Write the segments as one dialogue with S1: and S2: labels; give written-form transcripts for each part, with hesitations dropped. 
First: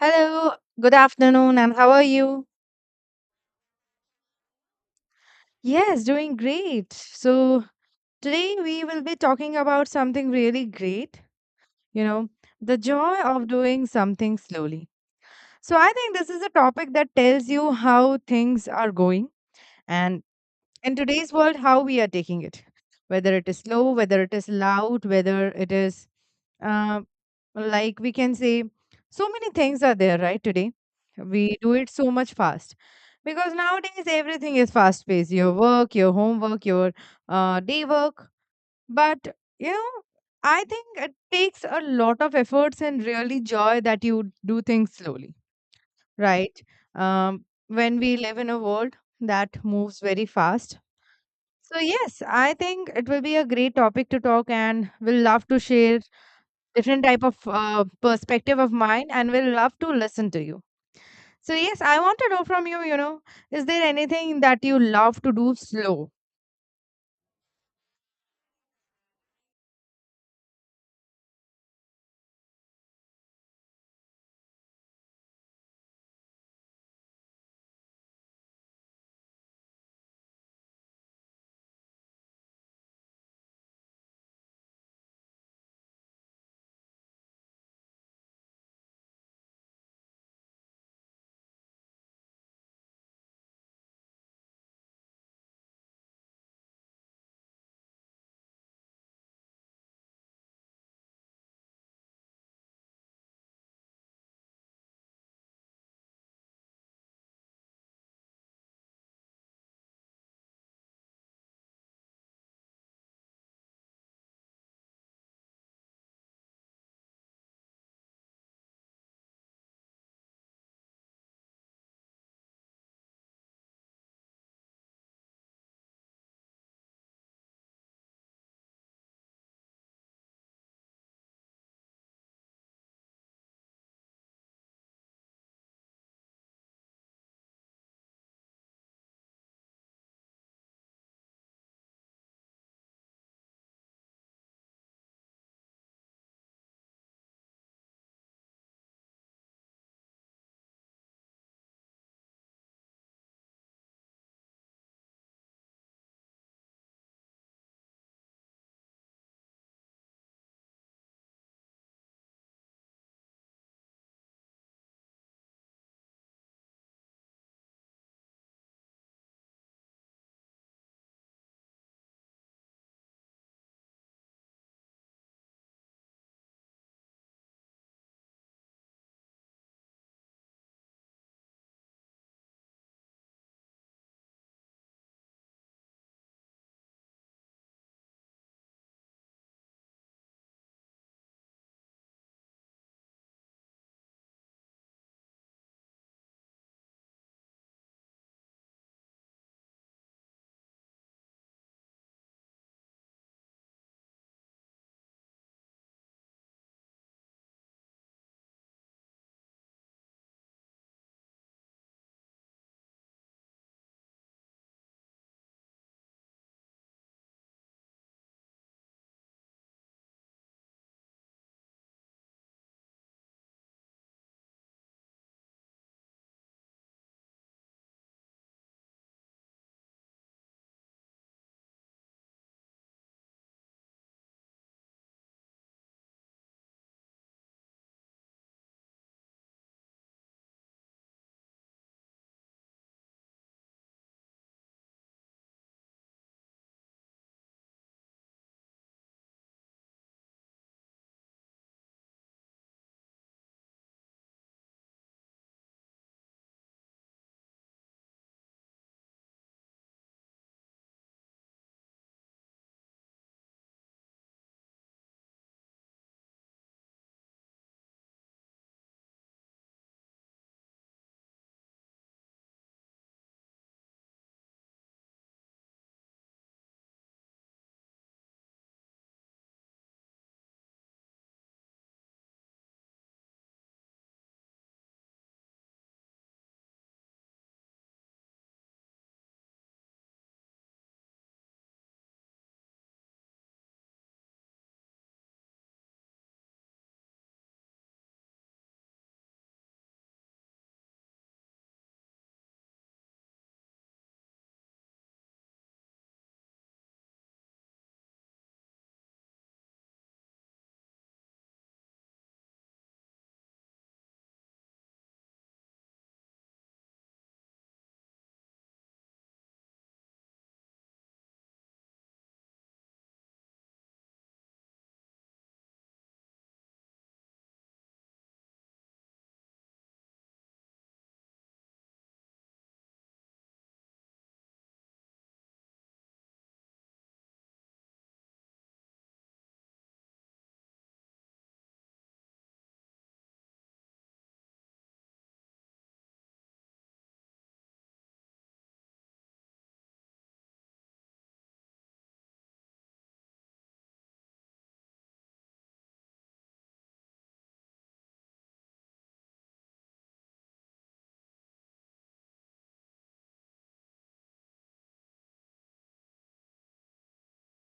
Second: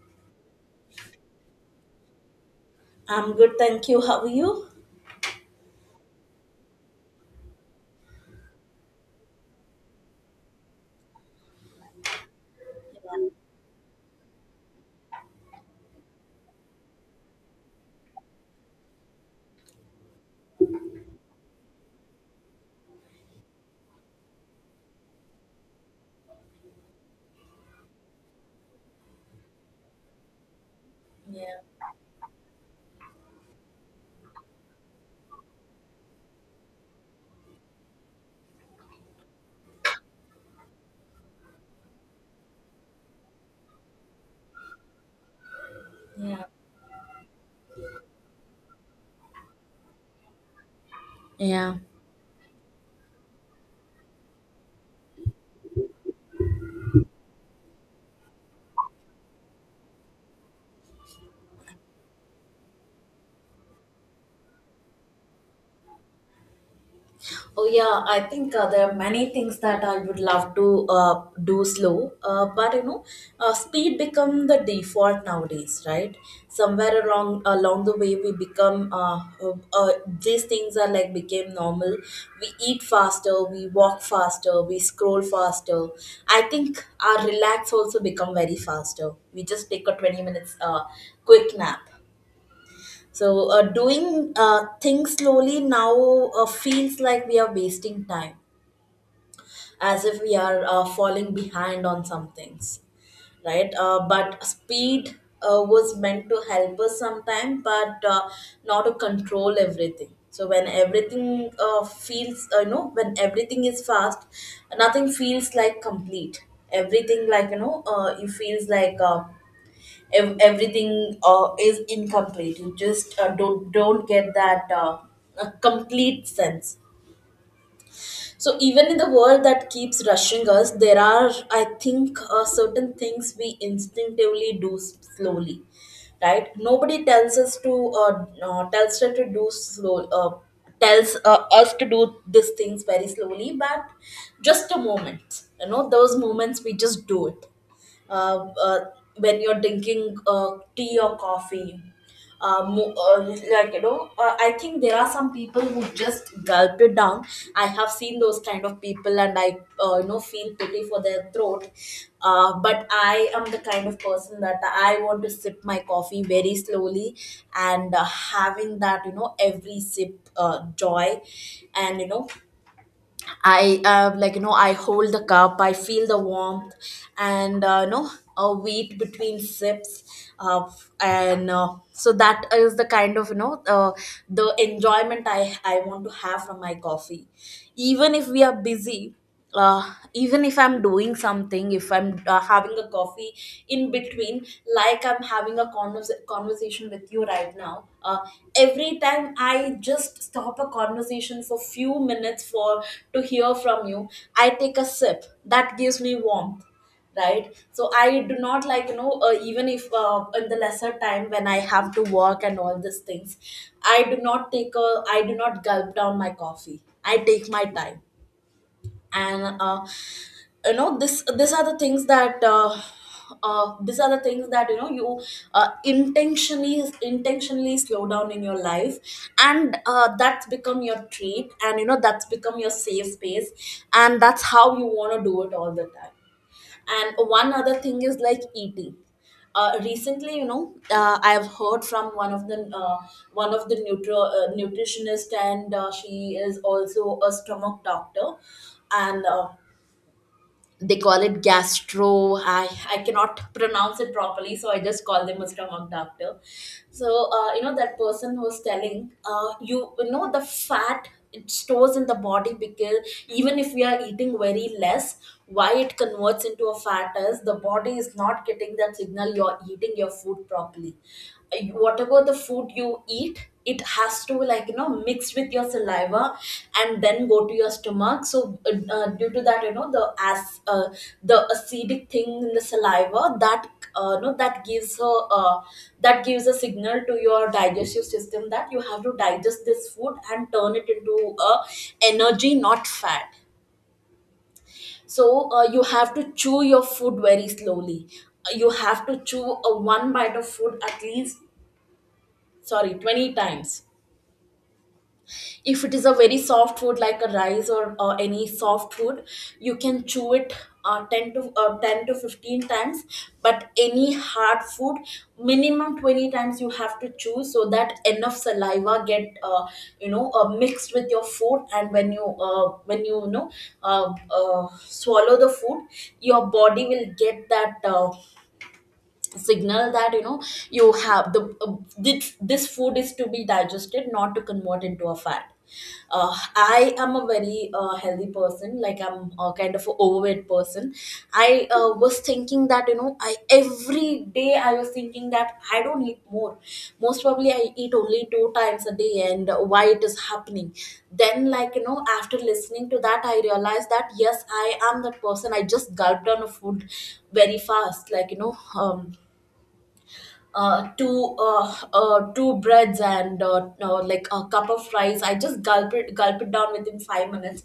S1: Hello, good afternoon, and how are you?
S2: I'm good, thank you. How are you?
S1: Yes, doing great. So, today we will be talking about something really great, you know, the joy of doing something slowly. So, I think this is a topic that tells you how things are going and in today's world how we are taking it, whether it is slow, whether it is loud, whether it is uh, like we can say so many things are there right today.
S2: Yeah,
S1: We do it so much fast because nowadays everything is fast paced, your work, your homework, your day work. But you know, I think it takes a lot of efforts and really joy that you do things slowly,
S2: yeah.
S1: right? um, when we live in a world that moves very fast.
S2: Yeah.
S1: So yes, I think it will be a great topic to talk and will love to share different type of perspective of mine and will love to listen to you. So yes, I want to know from you, you know, is there anything that you love to do slow?
S2: Oh, yeah. I think there are many things that I would love to do slow, but you know, speed become the default nowadays, right? Somewhere along the way, we become these things are like became normal. We eat faster, we walk faster, we scroll faster. I think our relax also become very faster. We just take a 20 minutes quick nap. So, doing things slowly now feels like we are wasting time, as if we are falling behind on some things, right? But speed was meant to help us sometime, but not to control everything. So when everything when everything is fast, nothing feels like complete. Everything it feels like. Everything is incomplete. You just don't get that a complete sense. So even in the world that keeps rushing us, there are, I think, certain things we instinctively do slowly, right? Nobody tells us to, uh, tells us to do slow, tells us to do these things very slowly, but just a moment, you know, those moments we just do it, uh, uh, when you're drinking tea or coffee. Uh, mo- uh, I think there are some people who just gulp it down. I have seen those kind of people, and I, uh, feel pity for their throat. But I am the kind of person that I want to sip my coffee very slowly, and having that, you know, every sip joy, and I, uh, I hold the cup, I feel the warmth, and uh, a wait between sips, uh, and so that is the kind of, the enjoyment I want to have from my coffee, even if we are busy, uh, even if I'm doing something, if I'm having a coffee in between, like I'm having a conversation with you right now. Every time I just stop a conversation for few minutes for to hear from you, I take a sip that gives me warmth, right? So I do not, even if in the lesser time when I have to work and all these things, I do not gulp down my coffee. I take my time, and uh, this these are the things that, these are the things that, you know, you intentionally slow down in your life, and that's become your treat, and you know that's become your safe space, and that's how you want to do it all the time. And one other thing is like eating. Recently, you know, I have heard from one of the nutritionist, and she is also a stomach doctor, and they call it gastro. I cannot pronounce it properly, so I just call them Mr. stomach doctor. So that person was telling you, you know, the fat, it stores in the body because even if we are eating very less, why it converts into a fat is the body is not getting that signal you're eating your food properly. Whatever the food you eat, it has to, mixed with your saliva and then go to your stomach. So due to that, you know, the acidic thing in the saliva that no that gives a, uh, that gives a signal to your digestive system that you have to digest this food and turn it into a energy, not fat. So you have to chew your food very slowly. You have to chew a one bite of food at least, sorry, 20 times. If it is a very soft food like a rice or any soft food, you can chew it 10 to 10 to 15 times, but any hard food, minimum 20 times you have to chew, so that enough saliva get mixed with your food. And when you know, swallow the food, your body will get that signal that, you know, you have the, this food is to be digested, not to convert into a fat. I am a very healthy person, like I'm a kind of a overweight person. I was thinking that you know I Every day I was thinking that I don't eat more, most probably I eat only two times a day, and why it is happening. Then, like you know, after listening to that, I realized that yes, I am that person. I just gulped down a food very fast, like you know. um, Two breads and like a cup of rice, I just gulp it down within 5 minutes,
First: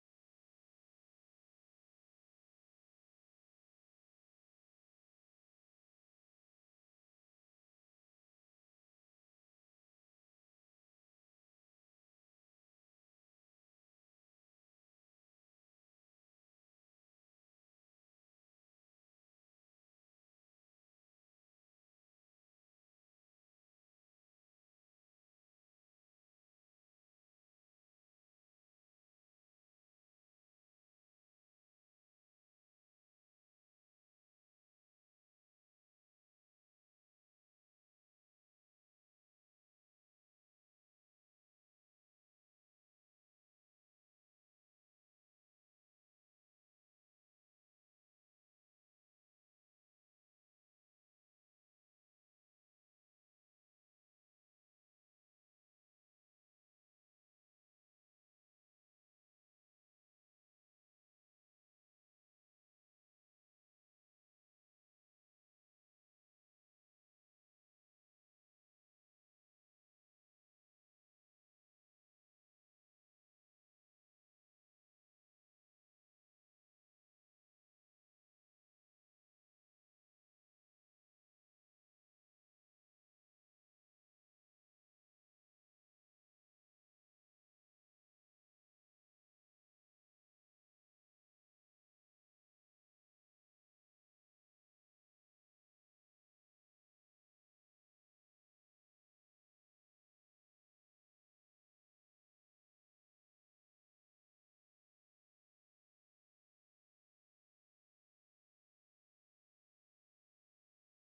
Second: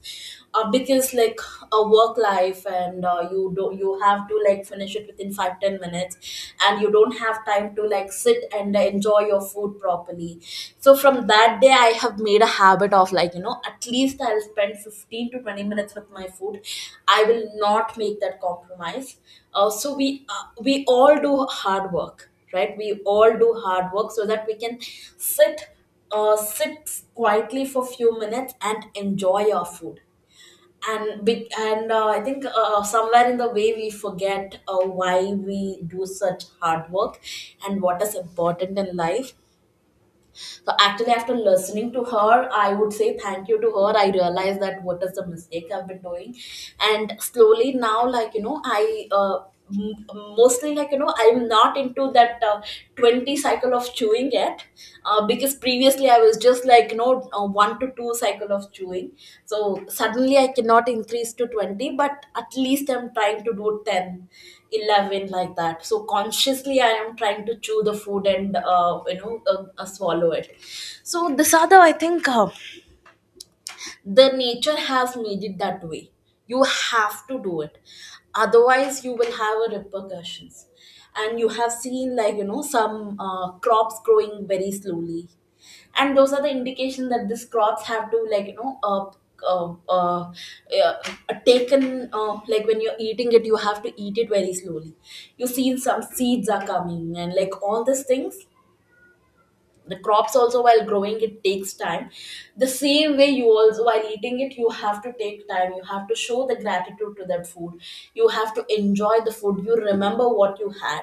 S2: because like a work life, and you have to like finish it within 5, 10 minutes, and you don't have time to like sit and enjoy your food properly. So from that day, I have made a habit of, like you know, at least I'll spend 15 to 20 minutes with my food. I will not make that compromise. We all do hard work, right? We all do hard work so that we can sit, sit quietly for few minutes and enjoy our food. And be, and I think somewhere in the way we forget why we do such hard work and what is important in life. So actually, after listening to her, I would say thank you to her. I realized that what is the mistake I've been doing, and slowly now, m- mostly, like you know, I'm not into that 20 cycle of chewing yet, because previously I was just, like you know, 1 to 2 cycle of chewing. So suddenly I cannot increase to 20, but at least I'm trying to do 10, 11, like that. So consciously I am trying to chew the food and swallow it. So this are the, I think, the nature has made it that way. You have to do it, otherwise you will have a repercussions. And you have seen, like you know, some crops growing very slowly, and those are the indication that these crops have to, uh, uh, yeah, taken, like when you're eating it, you have to eat it very slowly. You see some seeds are coming and like all these things. The crops also, while growing, it takes time. The same way, you also, while eating it, you have to take time. You have to show the gratitude to that food. You have to enjoy the food, you remember what you had.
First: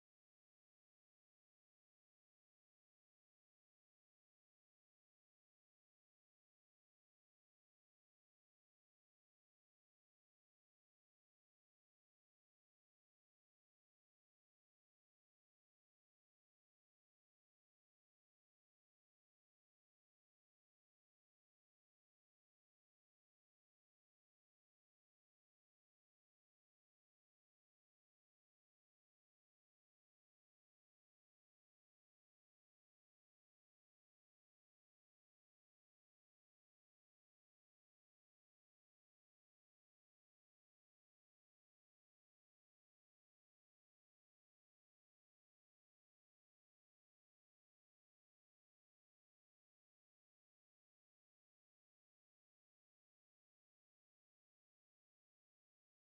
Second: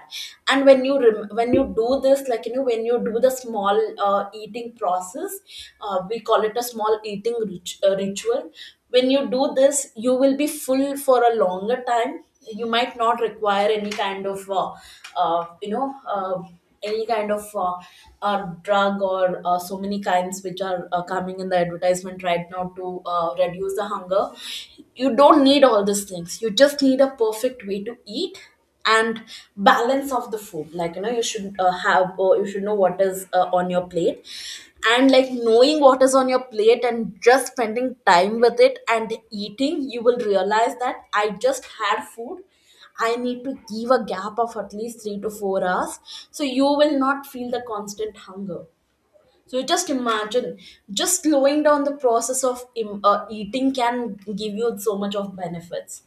S2: And when you when you do this, like you know, when you do the small eating process, we call it a small eating ritual. When you do this, you will be full for a longer time. You might not require any kind of, uh, you know uh, any kind of, drug or so many kinds which are coming in the advertisement right now to reduce the hunger. You don't need all these things. You just need a perfect way to eat, and balance of the food. Like you know, you should have or you should know what is on your plate. And like knowing what is on your plate and just spending time with it and eating, you will realize that I just had food, I need to give a gap of at least 3 to 4 hours, so you will not feel the constant hunger. So just imagine, just slowing down the process of eating can give you so much of benefits.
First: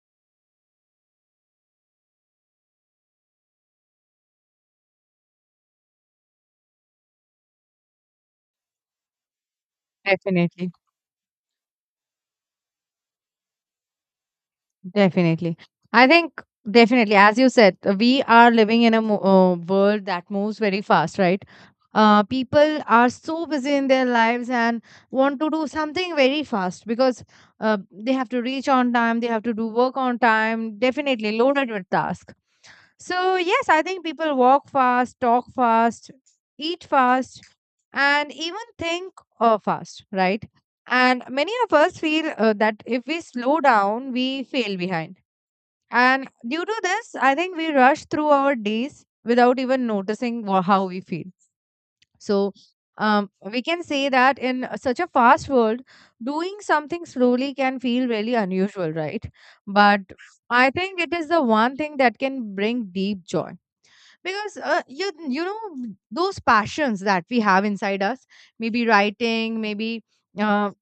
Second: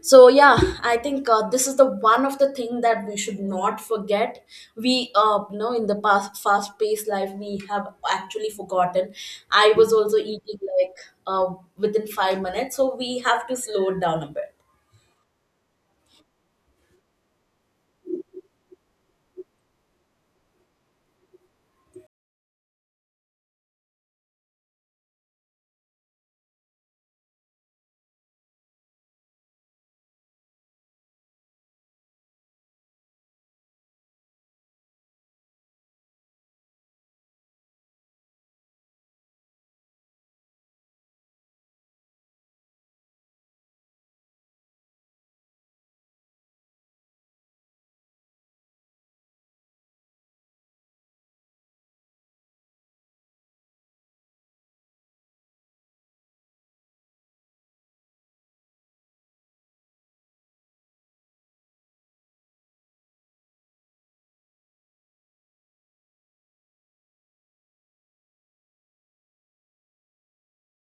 S2: So yeah, I think this is the one of the thing that we should not forget. We in the past fast paced life we have actually forgotten. I was also eating
S1: Definitely.
S2: like within 5 minutes, so we have to slow it down a bit.
S1: Definitely. I think definitely, as you said, we are living in a world that moves very fast, right? People are so busy in their lives and want to do something very fast because they have to reach on time, they have to do work on time, definitely loaded with task. So, yes, I think people walk fast, talk fast, eat fast, and even think fast, right? And many of us feel that if we slow down, we fail behind, and due to this, I think we rush through our days without even noticing how we feel. So, we can say that in such a fast world, doing something slowly can feel really unusual, right? But I think it is the one thing that can bring deep joy because you know those passions that we have inside us, maybe writing, maybe uh,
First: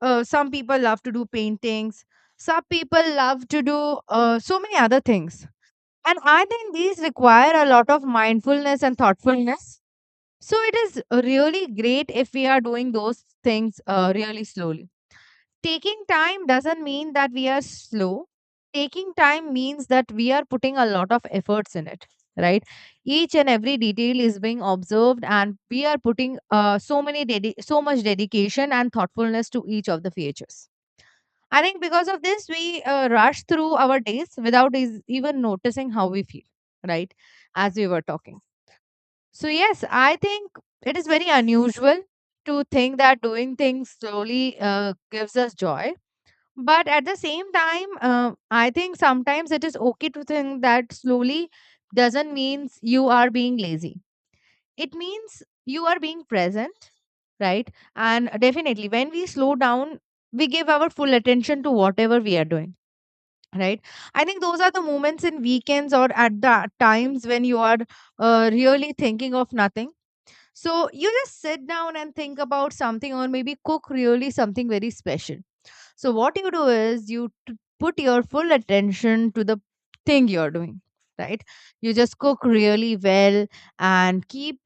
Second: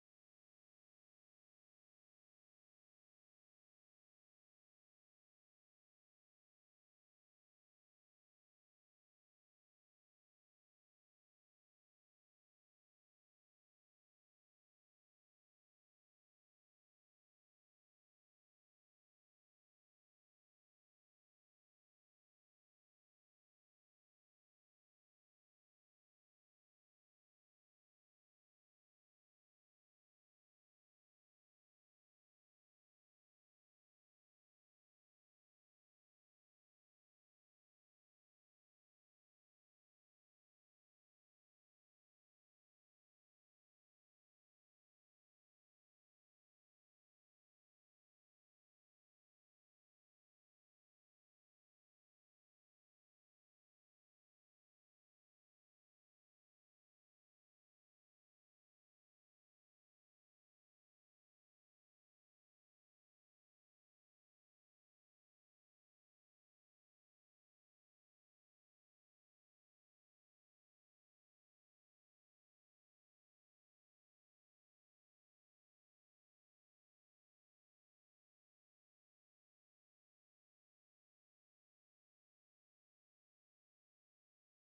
S1: some people love to do paintings, some people love to do so many other things, and I think these require a lot of mindfulness and thoughtfulness. So it is really great if we are doing those things really slowly. Taking time doesn't mean that we are slow. Taking time means that we are putting a lot of efforts in it, right? Each and every detail is being observed, and we are putting so many so much dedication and thoughtfulness to each of the features. I think because of this, we rush through our days without even noticing how we feel, right? As we were talking. So, yes, I think it is very unusual to think that doing things slowly gives us joy. But at the same time, I think sometimes it is okay to think that slowly doesn't means you are being lazy. It means you are being present, right? And definitely, when we slow down, we give our full attention to whatever we are doing, right? I think those are the moments in weekends or at the times when you are really thinking of nothing. So you just sit down and think about something or maybe cook really something very special. So what you do is you put your full attention to the thing you're doing, right? You just cook really well and keep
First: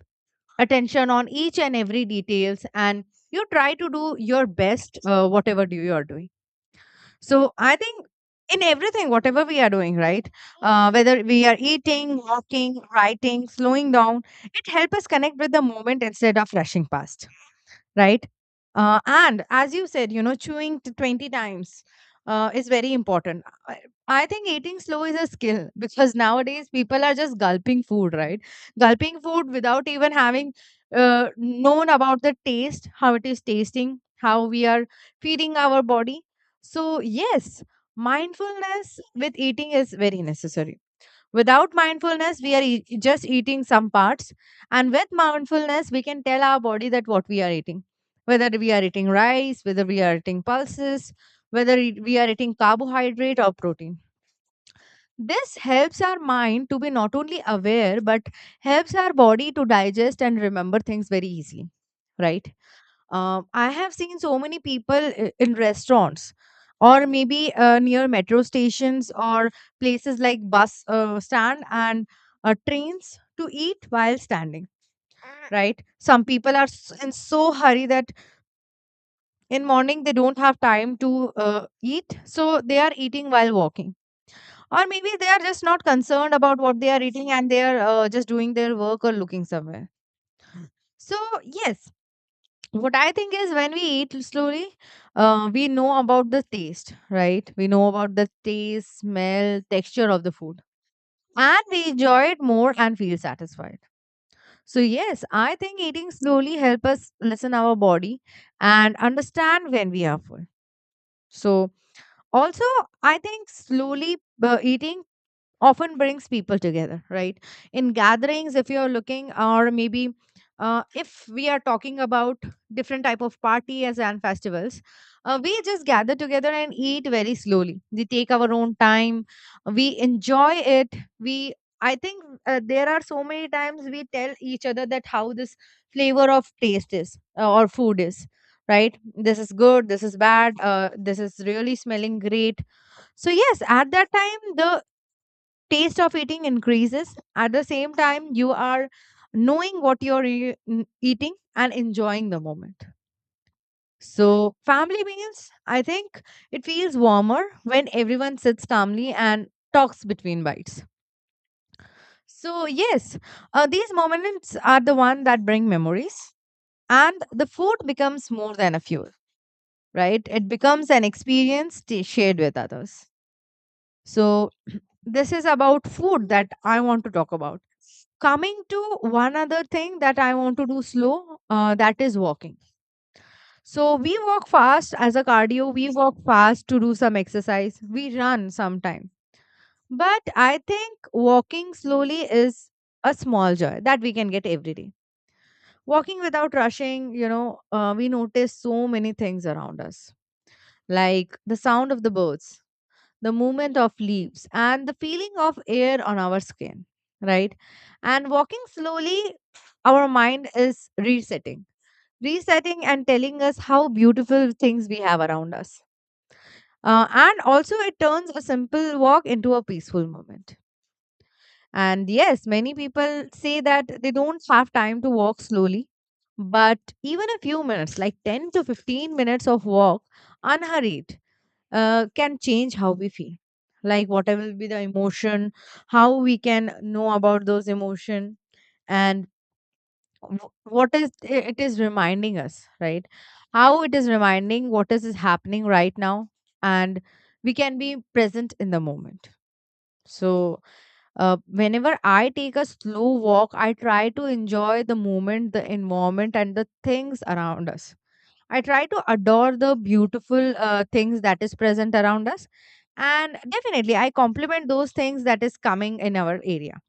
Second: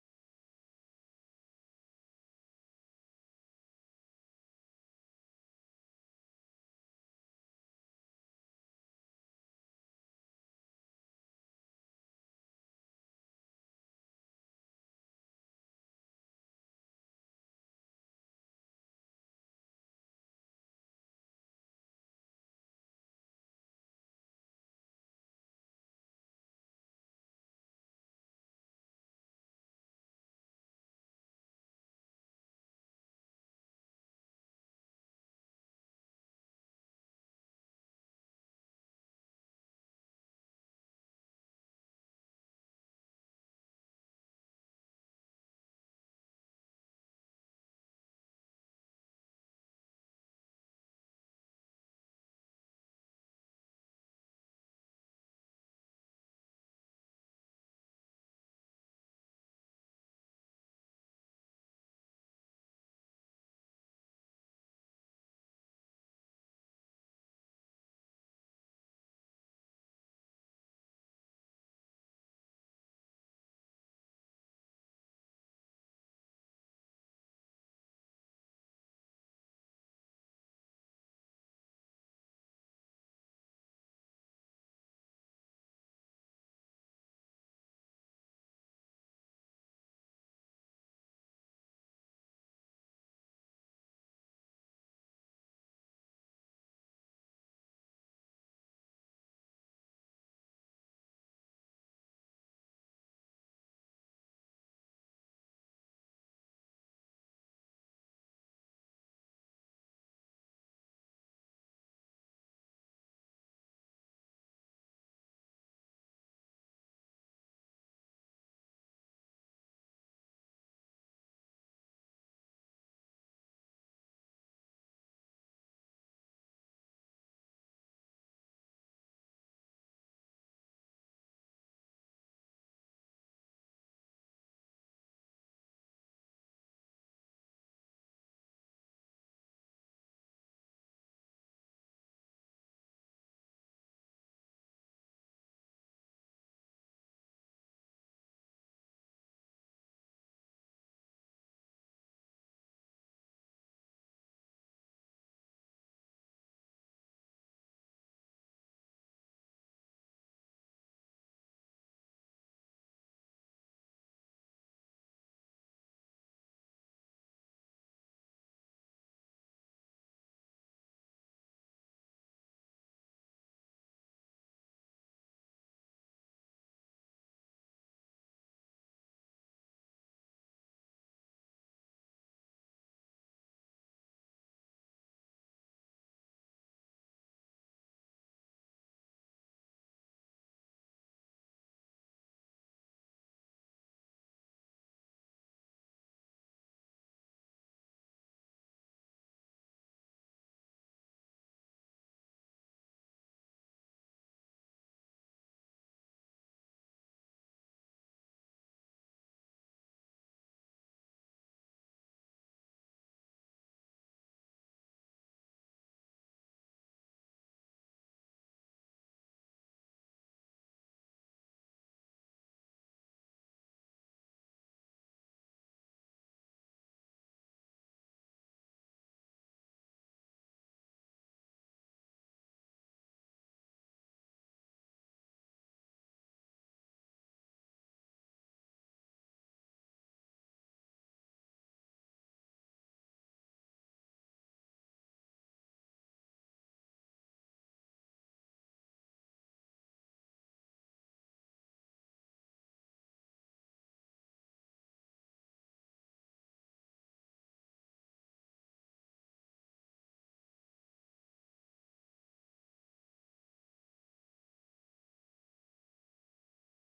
S1: attention on each and every details, and you try to do your best whatever do you are doing. So I think in everything, whatever we are doing, right? Whether we are eating, walking, writing, slowing down, it helps us connect with the moment instead of rushing past, right? And as you said, you know, chewing 20 times is very important. I think eating slow is a skill because nowadays people are just gulping food, right? Gulping food without even having known about the taste, how it is tasting, how we are feeding our body. So, yes, mindfulness with eating is very necessary. Without mindfulness, we are just eating some parts. And with mindfulness, we can tell our body that what we are eating, whether we are eating rice, whether we are eating pulses, whether we are eating carbohydrate or protein. This helps our mind to be not only aware, but helps our body to digest and remember things very easily, right? I have seen so many people in restaurants or maybe near metro stations or places like bus stand and trains to eat while standing, right? Some people are in so hurry that in morning they don't have time to eat, so they are eating while walking, or maybe they are just not concerned about what they are eating and they are just doing their work or looking somewhere. So yes, what I think is, when we eat slowly, we know about the taste, right? We know about the taste, smell, texture of the food, and we enjoy it more and feel satisfied. So yes, I think eating slowly help us listen our body and understand when we are full. So also, I think slowly eating often brings people together, right? In gatherings, if you're looking, or maybe if we are talking about different type of parties and festivals, we just gather together and eat very slowly, we take our own time, we enjoy it. We, I think there are so many times we tell each other that how this flavor of taste is or food is, right? This is good, this is bad, this is really smelling great. So yes, at that time the taste of eating increases. At the same time you are knowing what you're eating and enjoying the moment. So family meals, I think, it feels warmer when everyone sits calmly and talks between bites. So yes, these moments are the one that bring memories, and the food becomes more than a fuel, right? It becomes an experience shared with others. So this is about food that I want to talk about. Coming to one other thing that I want to do slow, that is walking. So we walk fast as a cardio, we walk fast to do some exercise, we run sometime. But I think walking slowly is a small joy that we can get every day. Walking without rushing, you know, we notice so many things around us, like the sound of the birds, the movement of leaves, and the feeling of air on our skin, right? And walking slowly, our mind is resetting, resetting and telling us how beautiful things we have around us. And also, it turns a simple walk into a peaceful moment. And yes, many people say that they don't have time to walk slowly, but even a few minutes, like 10 to 15 minutes of walk, unhurried, can change how we feel, like whatever will be the emotion, how we can know about those emotion, and wh- what it is reminding us, right? How it is reminding what is happening right now, and we can be present in the moment. So whenever I take a slow walk, I try to enjoy the moment, the environment, and the things around us. I try to adore the beautiful things that is present around us. And definitely, I compliment those things that is coming in our area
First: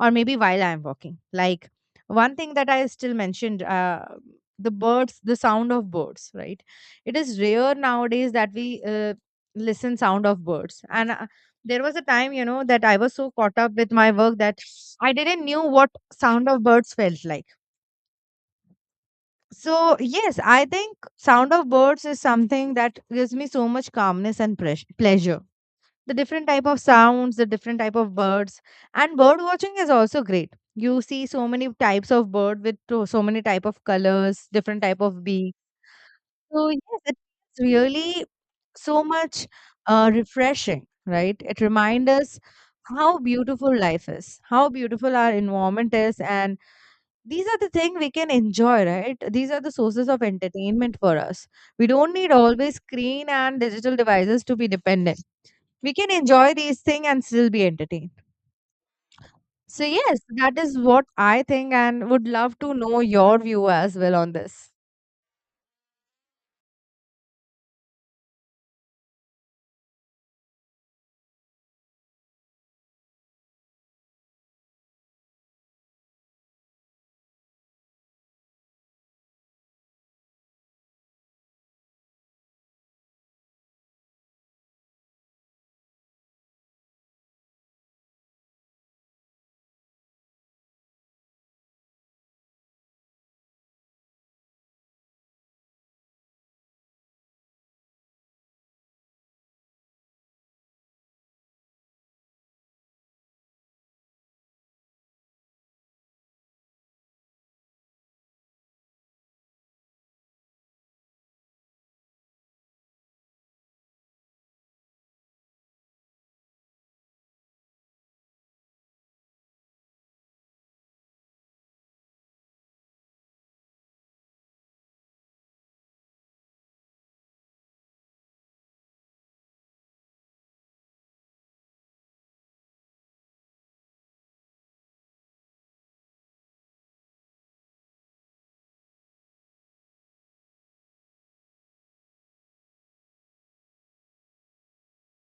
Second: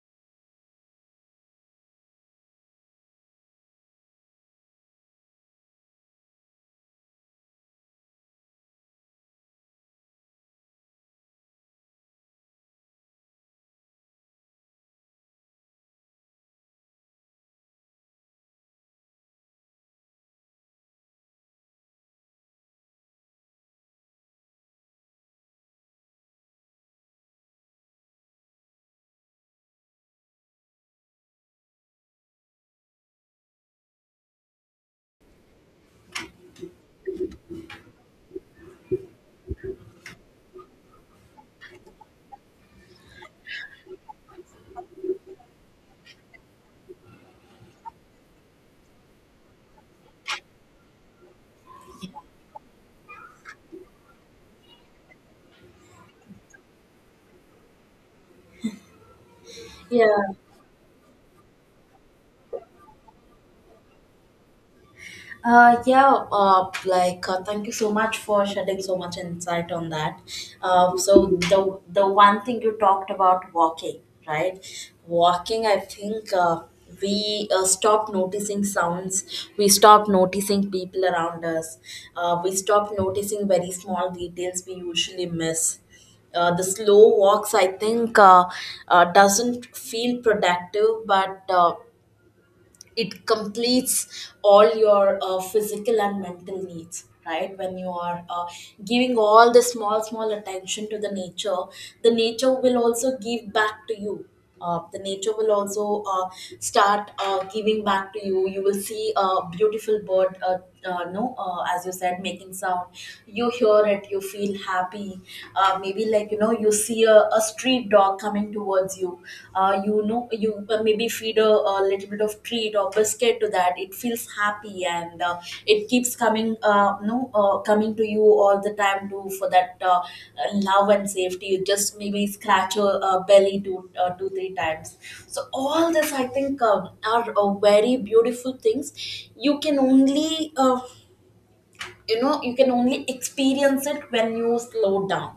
S1: or maybe while I am walking. Like one thing that I still mentioned, the birds, the sound of birds, right? It is rare nowadays that we listen sound of birds. And there was a time, you know, that I was so caught up with my work that I didn't knew what sound of birds felt like. So, yes, I think sound of birds is something that gives me so much calmness and pleasure. The different type of sounds, the different type of birds, and bird watching is also great. You see so many types of bird with so many type of colors, different type of beak. So, yes, it's really so much refreshing, right? It reminds us how beautiful life is, how beautiful our environment is, and these are the thing we can enjoy, right? These are the sources of entertainment for us. We don't need always screen and digital devices to be dependent. We can enjoy these things and still be entertained. So
S2: Yeah.
S1: yes, that is what I think, and would love to know your view as well on this.
S2: Thank you so much for shedding so much insight on that. So the one thing you talked about walking, right? Walking, I think, we stop noticing sounds, we stop noticing people around us, we stop noticing very small details we usually miss. The slow walks, I think, doesn't feel productive, but it completes all your physical and mental needs right when you are giving all the small small attention to the nature. Will also give back to you. The nature will also start giving back to you. Will see a beautiful bird, no as you said, making sound. You hear it, you feel happy. Maybe, like, you know, you see a street dog coming towards you. You know, you maybe feed a little bit of treat or biscuit to that, it feels happy, and it keeps coming no coming to you all the time to for that love and safety. You just maybe scratch your belly 2, 3 times. So all this, I think, are very beautiful things. You can only, you know, you can only experience it when you slow down.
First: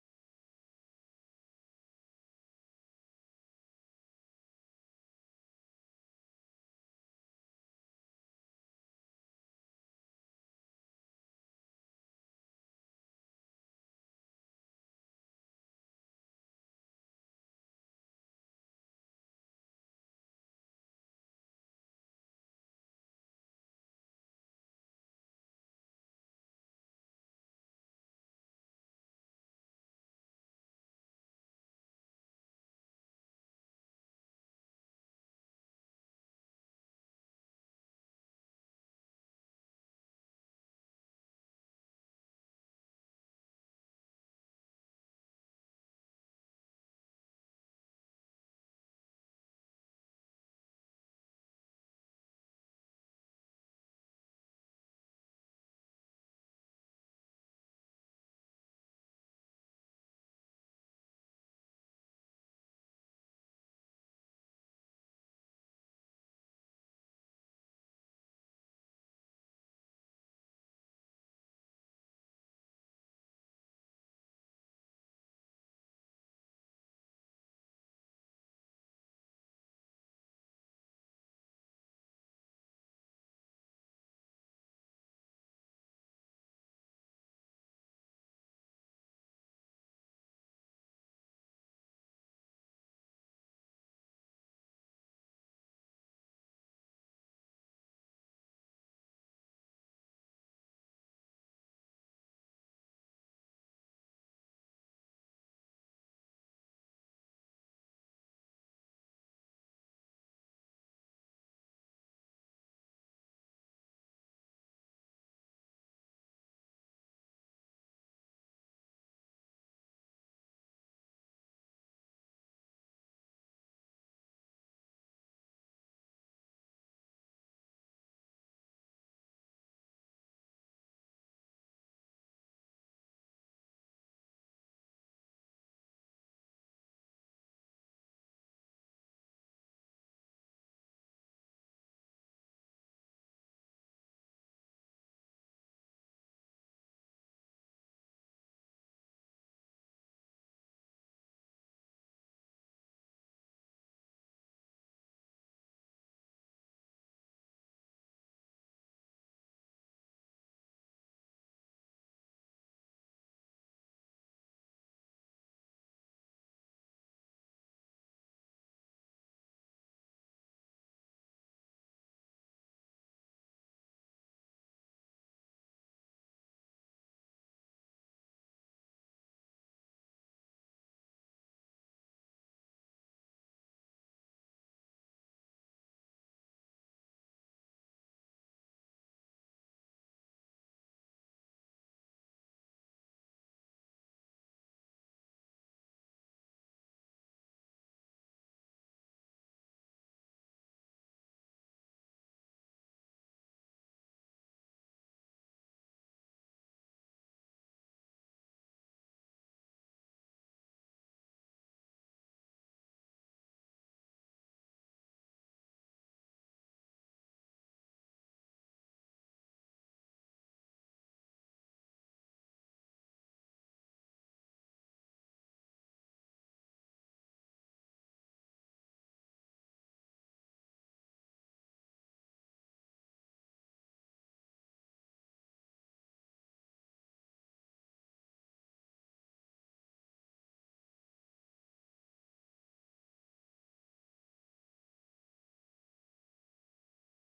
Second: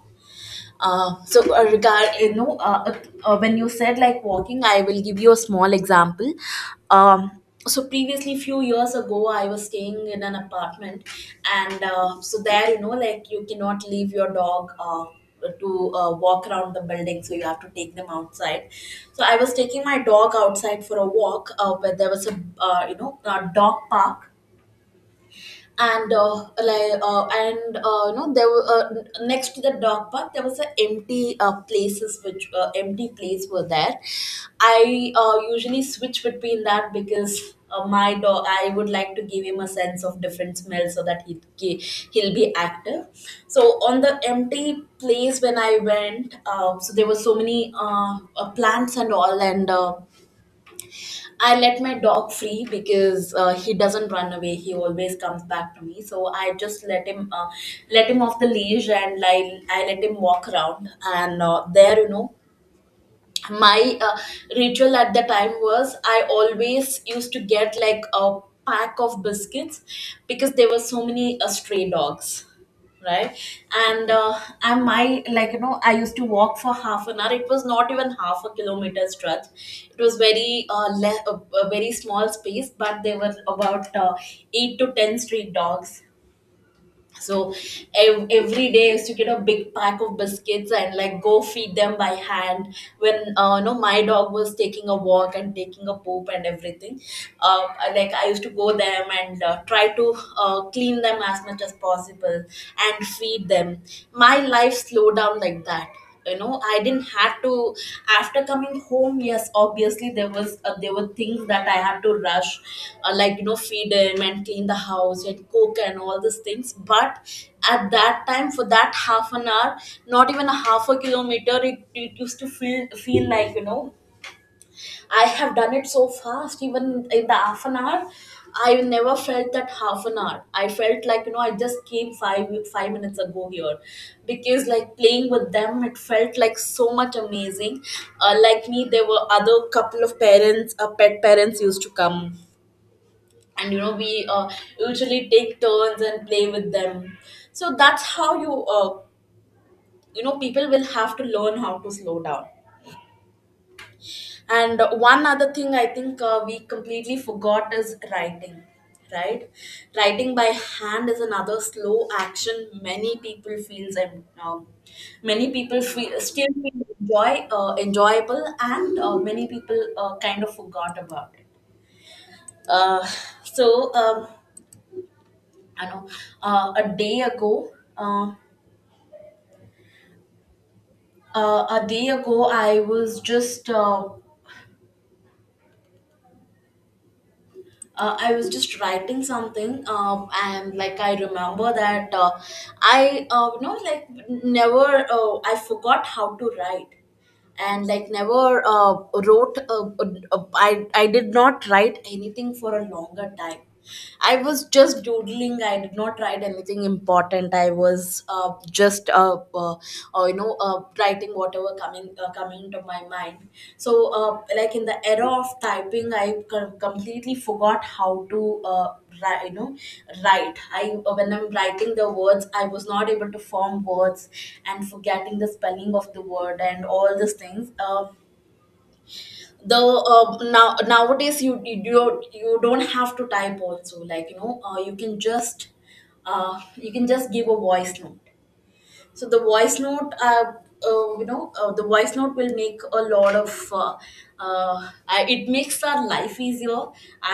S2: So regard you know When you said like walking, I will give you a small example. Um, so previously few years ago, I was staying in an apartment, and so there, you know, like you cannot leave your dog to walk around the building, so you have to take them outside. So I was taking my dog outside for a walk, but there was a, you know, a dog park, and you know, there were, next to the dog park there was a empty place were there. I usually switch between that because my dog, I would like to give him a sense of different smell so that he'll be active. So on the empty place when I went, so there were so many plants and all, and I let my dog free because he doesn't run away. He always comes back to me. So I just let him, let him off the leash, and I let him walk around. And there, you know, my ritual at the time was I always used to get like a pack of biscuits, because there were so many stray dogs, right? And uh, and my, like, you know, I used to walk for half an hour. It was not even half a kilometer stretch. It was very, a very small space, but there were about 8 to 10 stray dogs so every day I used to get a big pack of biscuits and like go feed them by hand when, no my dog was taking a walk and taking a poop and everything. Like I used to go them and try to clean them as much as possible and feed them. My life slowed down like that. You know, I didn't have to, after coming home, yes, obviously there was, there were things that I had to rush, like, you know, feed him and clean the house and cook and all these things. But at that time for that half an hour, not even a half a kilometer, it used to feel like, you know, I have done it so fast, even in the half an hour. I never felt that half an hour. I felt like, you know, I just came five five minutes ago here, because like playing with them, it felt like so much amazing. Like me, there were other couple of parents, pet parents used to come, and you know we usually take turns and play with them. So that's how you, you know, people will have to learn how to slow down. And one other thing I think we completely forgot is writing, right? Writing by hand is another slow action many people feels, and many people feel still feel enjoyable, and many people kind of forgot about it. Uh, so um, I know, uh, a day ago, uh, a day ago I was just. I was just writing something, and like I remember that, you know, like never, I forgot how to write, and like never wrote. I did not write anything for a longer time. I was just doodling. I did not write anything important. I was, you know, writing whatever coming my mind. So like in the era of typing, I completely forgot how to write, you know, write. I, when I'm writing the words, I was not able to form words, and forgetting the spelling of the word and all these things. The now Nowadays you don't have to type also, like, you know, you can just, you can just give a voice note. So the voice note you know, the voice note will make a lot of, it makes our life easier.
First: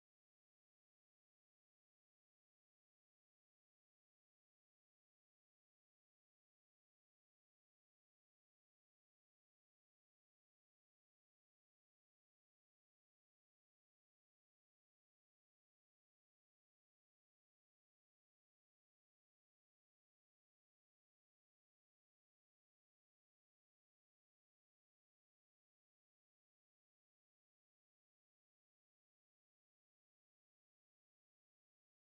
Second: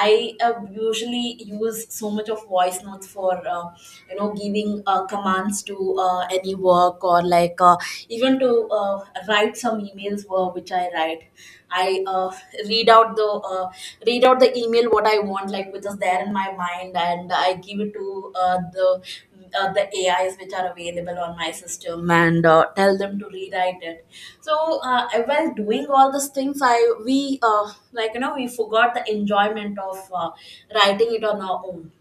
S2: I usually use so much of voice notes for, you know, giving commands to any work, or like even to write some emails were which I write. I, read out the uh, read out the email what I want, like which is there in my mind, and I give it to the AIs which are available on my system, and tell them to rewrite it. So while doing all these things, I we like, you know, we forgot the enjoyment of writing it on our own.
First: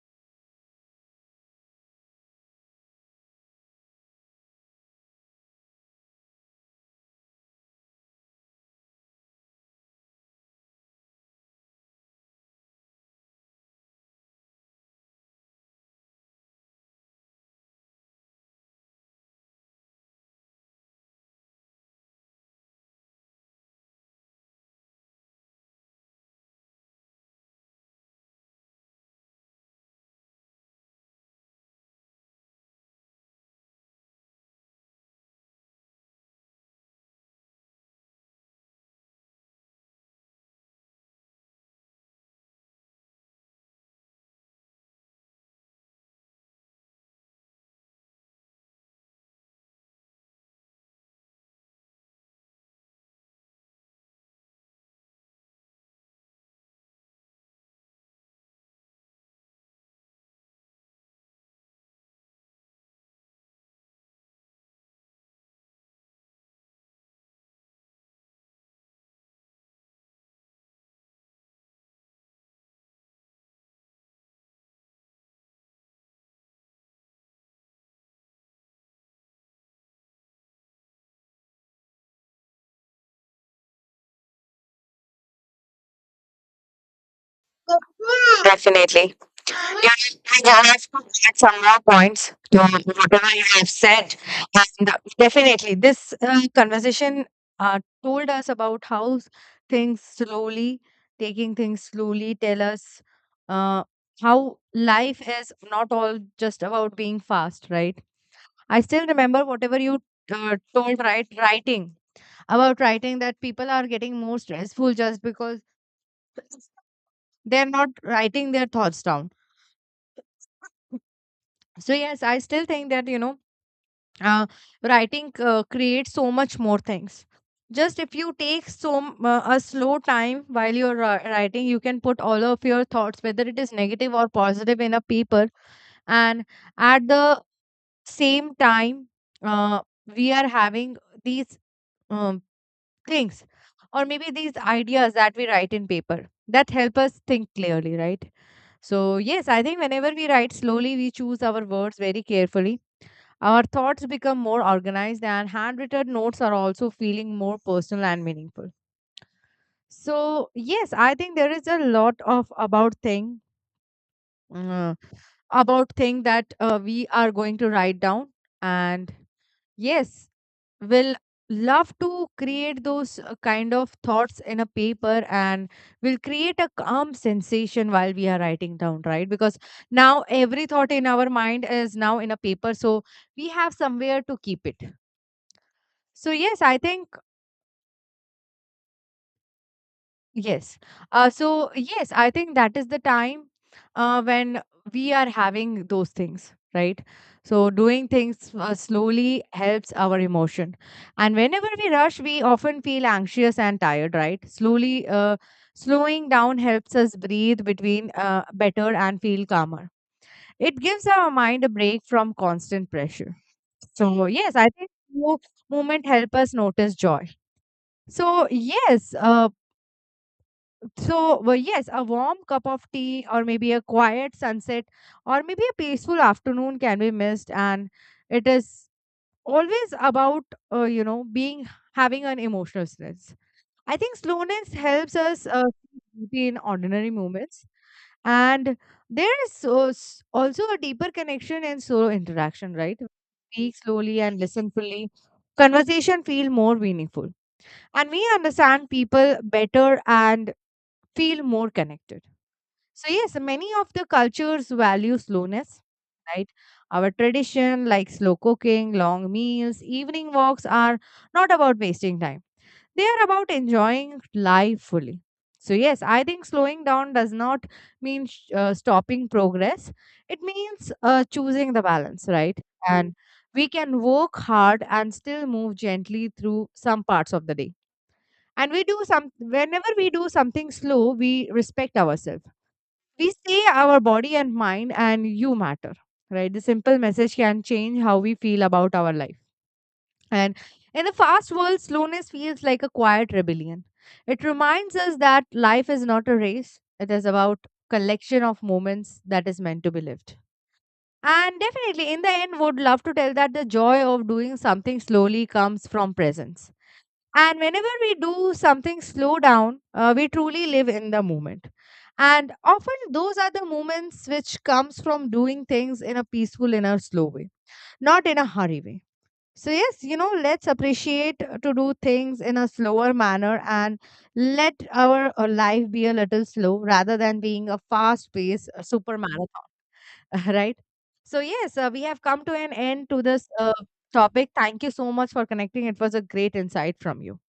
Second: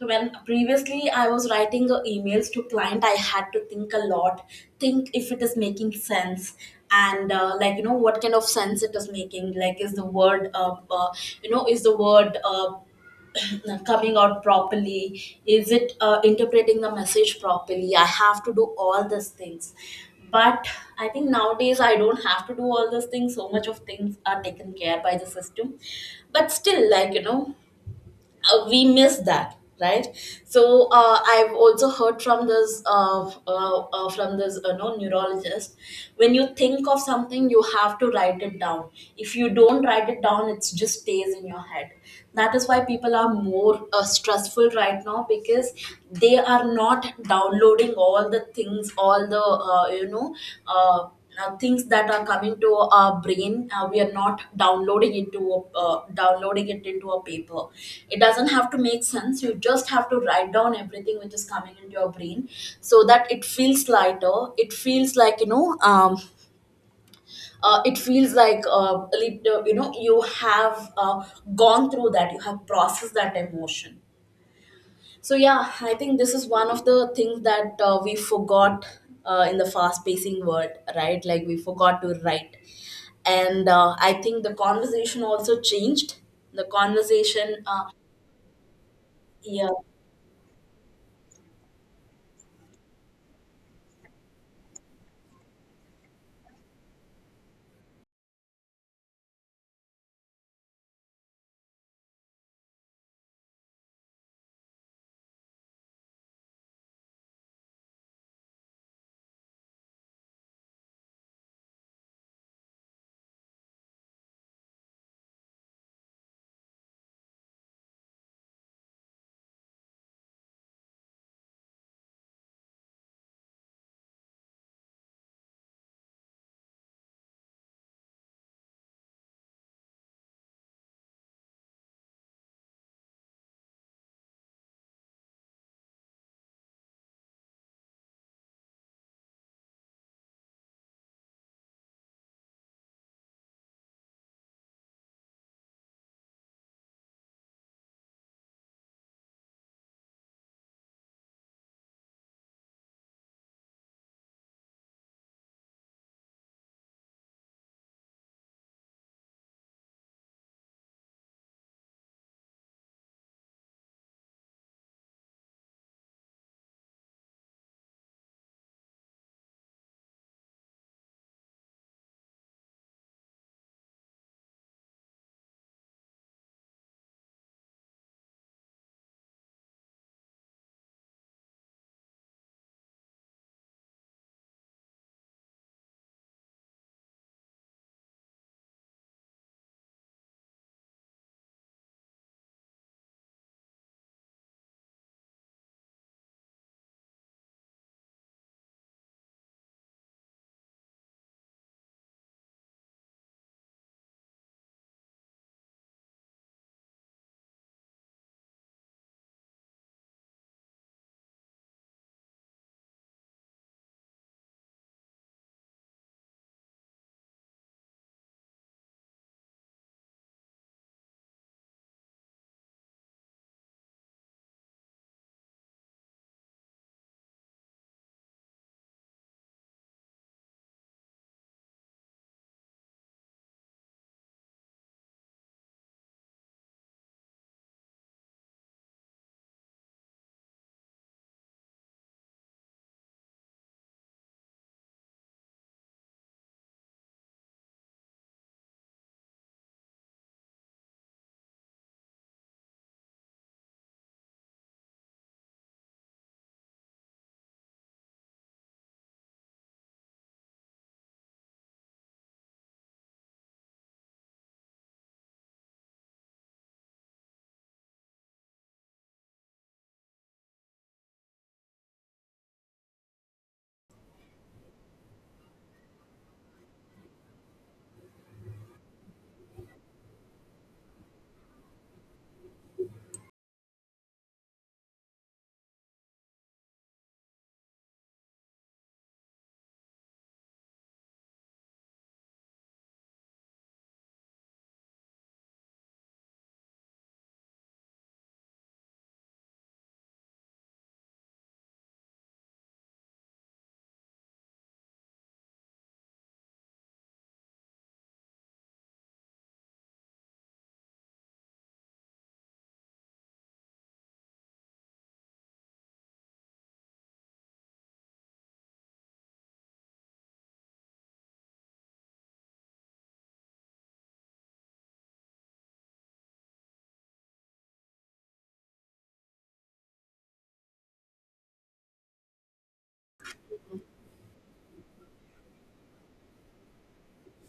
S2: So when previously I was writing emails to client, I had to think a lot, think if it is making sense, and like, you know, what kind of sense it is making. Like is the word, you know, is the word. Coming out properly, is it interpreting the message properly? I have to do all these things. But I think nowadays I don't have to do all those things, so much of things are taken care by the system. But still, like, you know, we miss that, right? So I've also heard from this, from this, no, neurologist, when you think of something, you have to write it down. If you don't write it down, it just stays in your head. That is why people are more stressful right now, because they are not downloading all the things, all the, uh, you know uh, now things that are coming to our brain, we are not downloading into downloading it into a paper. It doesn't have to make sense, you just have to write down everything which is coming into your brain, so that it feels lighter. It feels like, you know, it feels like, you know, you have, gone through that, you have processed that emotion. So yeah, I think this is one of the things that we forgot, in the fast-pacing world, right? Like we forgot to write, and I think the conversation also changed. The conversation,
S1: Definitely.
S2: yeah.
S1: Yeah, I have to add some more points to whatever you have said. And definitely, this conversation told us about how things slowly, taking things slowly, tell us uh, how life is not all just about being fast, right? I still remember whatever you told right writing about writing that people are getting more stressful just because they're not writing their thoughts down. So yes, I still think that uh, writing creates so much more things. Just if you take a slow time while you're writing, you can put all of your thoughts, whether it is negative or positive, in a paper. And at the same time, uh, we are having these uh, things, or maybe these ideas that we write in paper, that help us think clearly, right? So yes, I think whenever we write slowly, we choose our words very carefully. Our thoughts become more organized, and handwritten notes are also feeling more personal and meaningful. So yes, I think there is a lot of about thing, uh, about thing that we are going to write down. And yes, we'll love to create those kind of thoughts in a paper, and we'll create a calm sensation while we are writing down, right? Because now every thought in our mind is now in a paper, so we have somewhere to keep it. So yes, I think. Yes. So yes, I think that is the time when we are having those things, right? So, doing things slowly helps our emotion. And whenever we rush, we often feel anxious and tired, right? Slowing down helps us breathe between better and feel calmer. It gives our mind a break from constant pressure. So, yes, I think movement help us notice joy. So, yes, uh, so yes, a warm cup of tea, or maybe a quiet sunset, or maybe a peaceful afternoon can be missed. And it is always about, being having an emotional stress. I think slowness helps us see beauty in ordinary moments. And there is also a deeper connection and solo interaction, right? Speak slowly and listen fully. Conversation feel more meaningful. And we understand people better and feel more connected. So yes, many of the cultures value slowness, right? Our tradition, like slow cooking, long meals, evening walks, are not about wasting time. They are about enjoying life fully. So yes, I think slowing down does not mean stopping progress, it means choosing the balance, right? And we can work hard and still move gently through some parts of the day. And we do some, whenever we do something slow, we respect ourselves. We say our body and mind and you matter, right? The simple message can change how we feel about our life. And in a fast world, slowness feels like a quiet rebellion. It reminds us that life is not a race. It is about collection of moments that is meant to be lived. And definitely, in the end, would love to tell that the joy of doing something slowly comes from presence. And whenever we do something slow down, we truly live in the moment. And often those are the moments which comes from doing things in a peaceful, in a slow way, not in a hurry way. So yes, you know, let's appreciate to do things in a slower manner, and let our life be a little slow rather than being a fast-paced super marathon, right? So yes, we have come to an end to this topic. Thank you so much for connecting. It was a great insight from you.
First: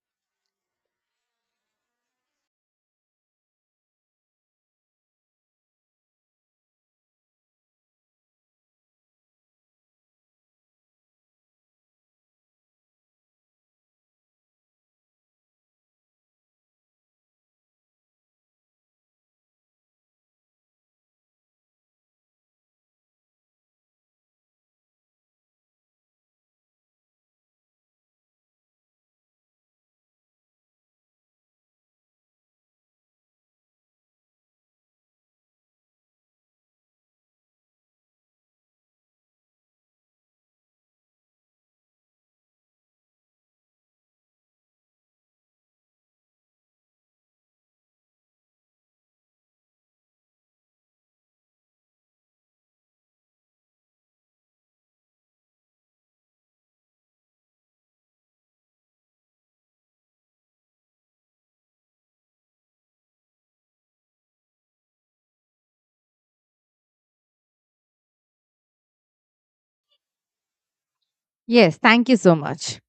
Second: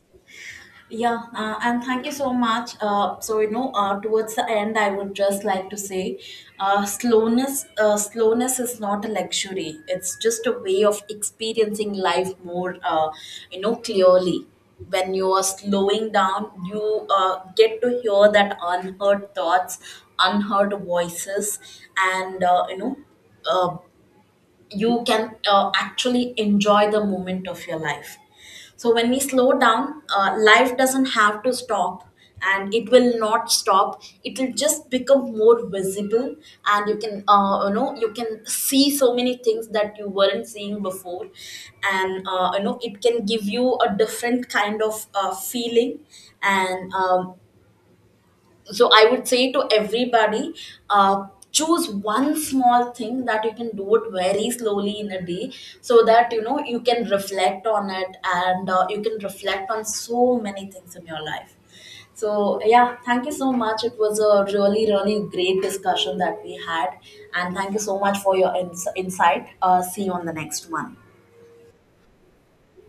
S2: Yeah, and thank you so much. So you know, towards the end, I would just like to say, slowness is not a luxury. It's just a way of experiencing life more, you know, clearly. When you are slowing down, you get to hear that unheard thoughts, unheard voices, and you know, uh, you can actually enjoy the moment of your life. So when we slow down, life doesn't have to stop, and it will not stop, it will just become more visible. And you can, you know, you can see so many things that you weren't seeing before. And you know, it can give you a different kind of feeling. And so I would say to everybody, choose one small thing that you can do it very slowly in a day, so that, you know, you can reflect on it, and you can reflect on so many things in your life. So yeah, thank you so much. It was a really really great discussion that we had, and thank you so much for your insight. See you on the next one.
S1: Yes, thank you so much.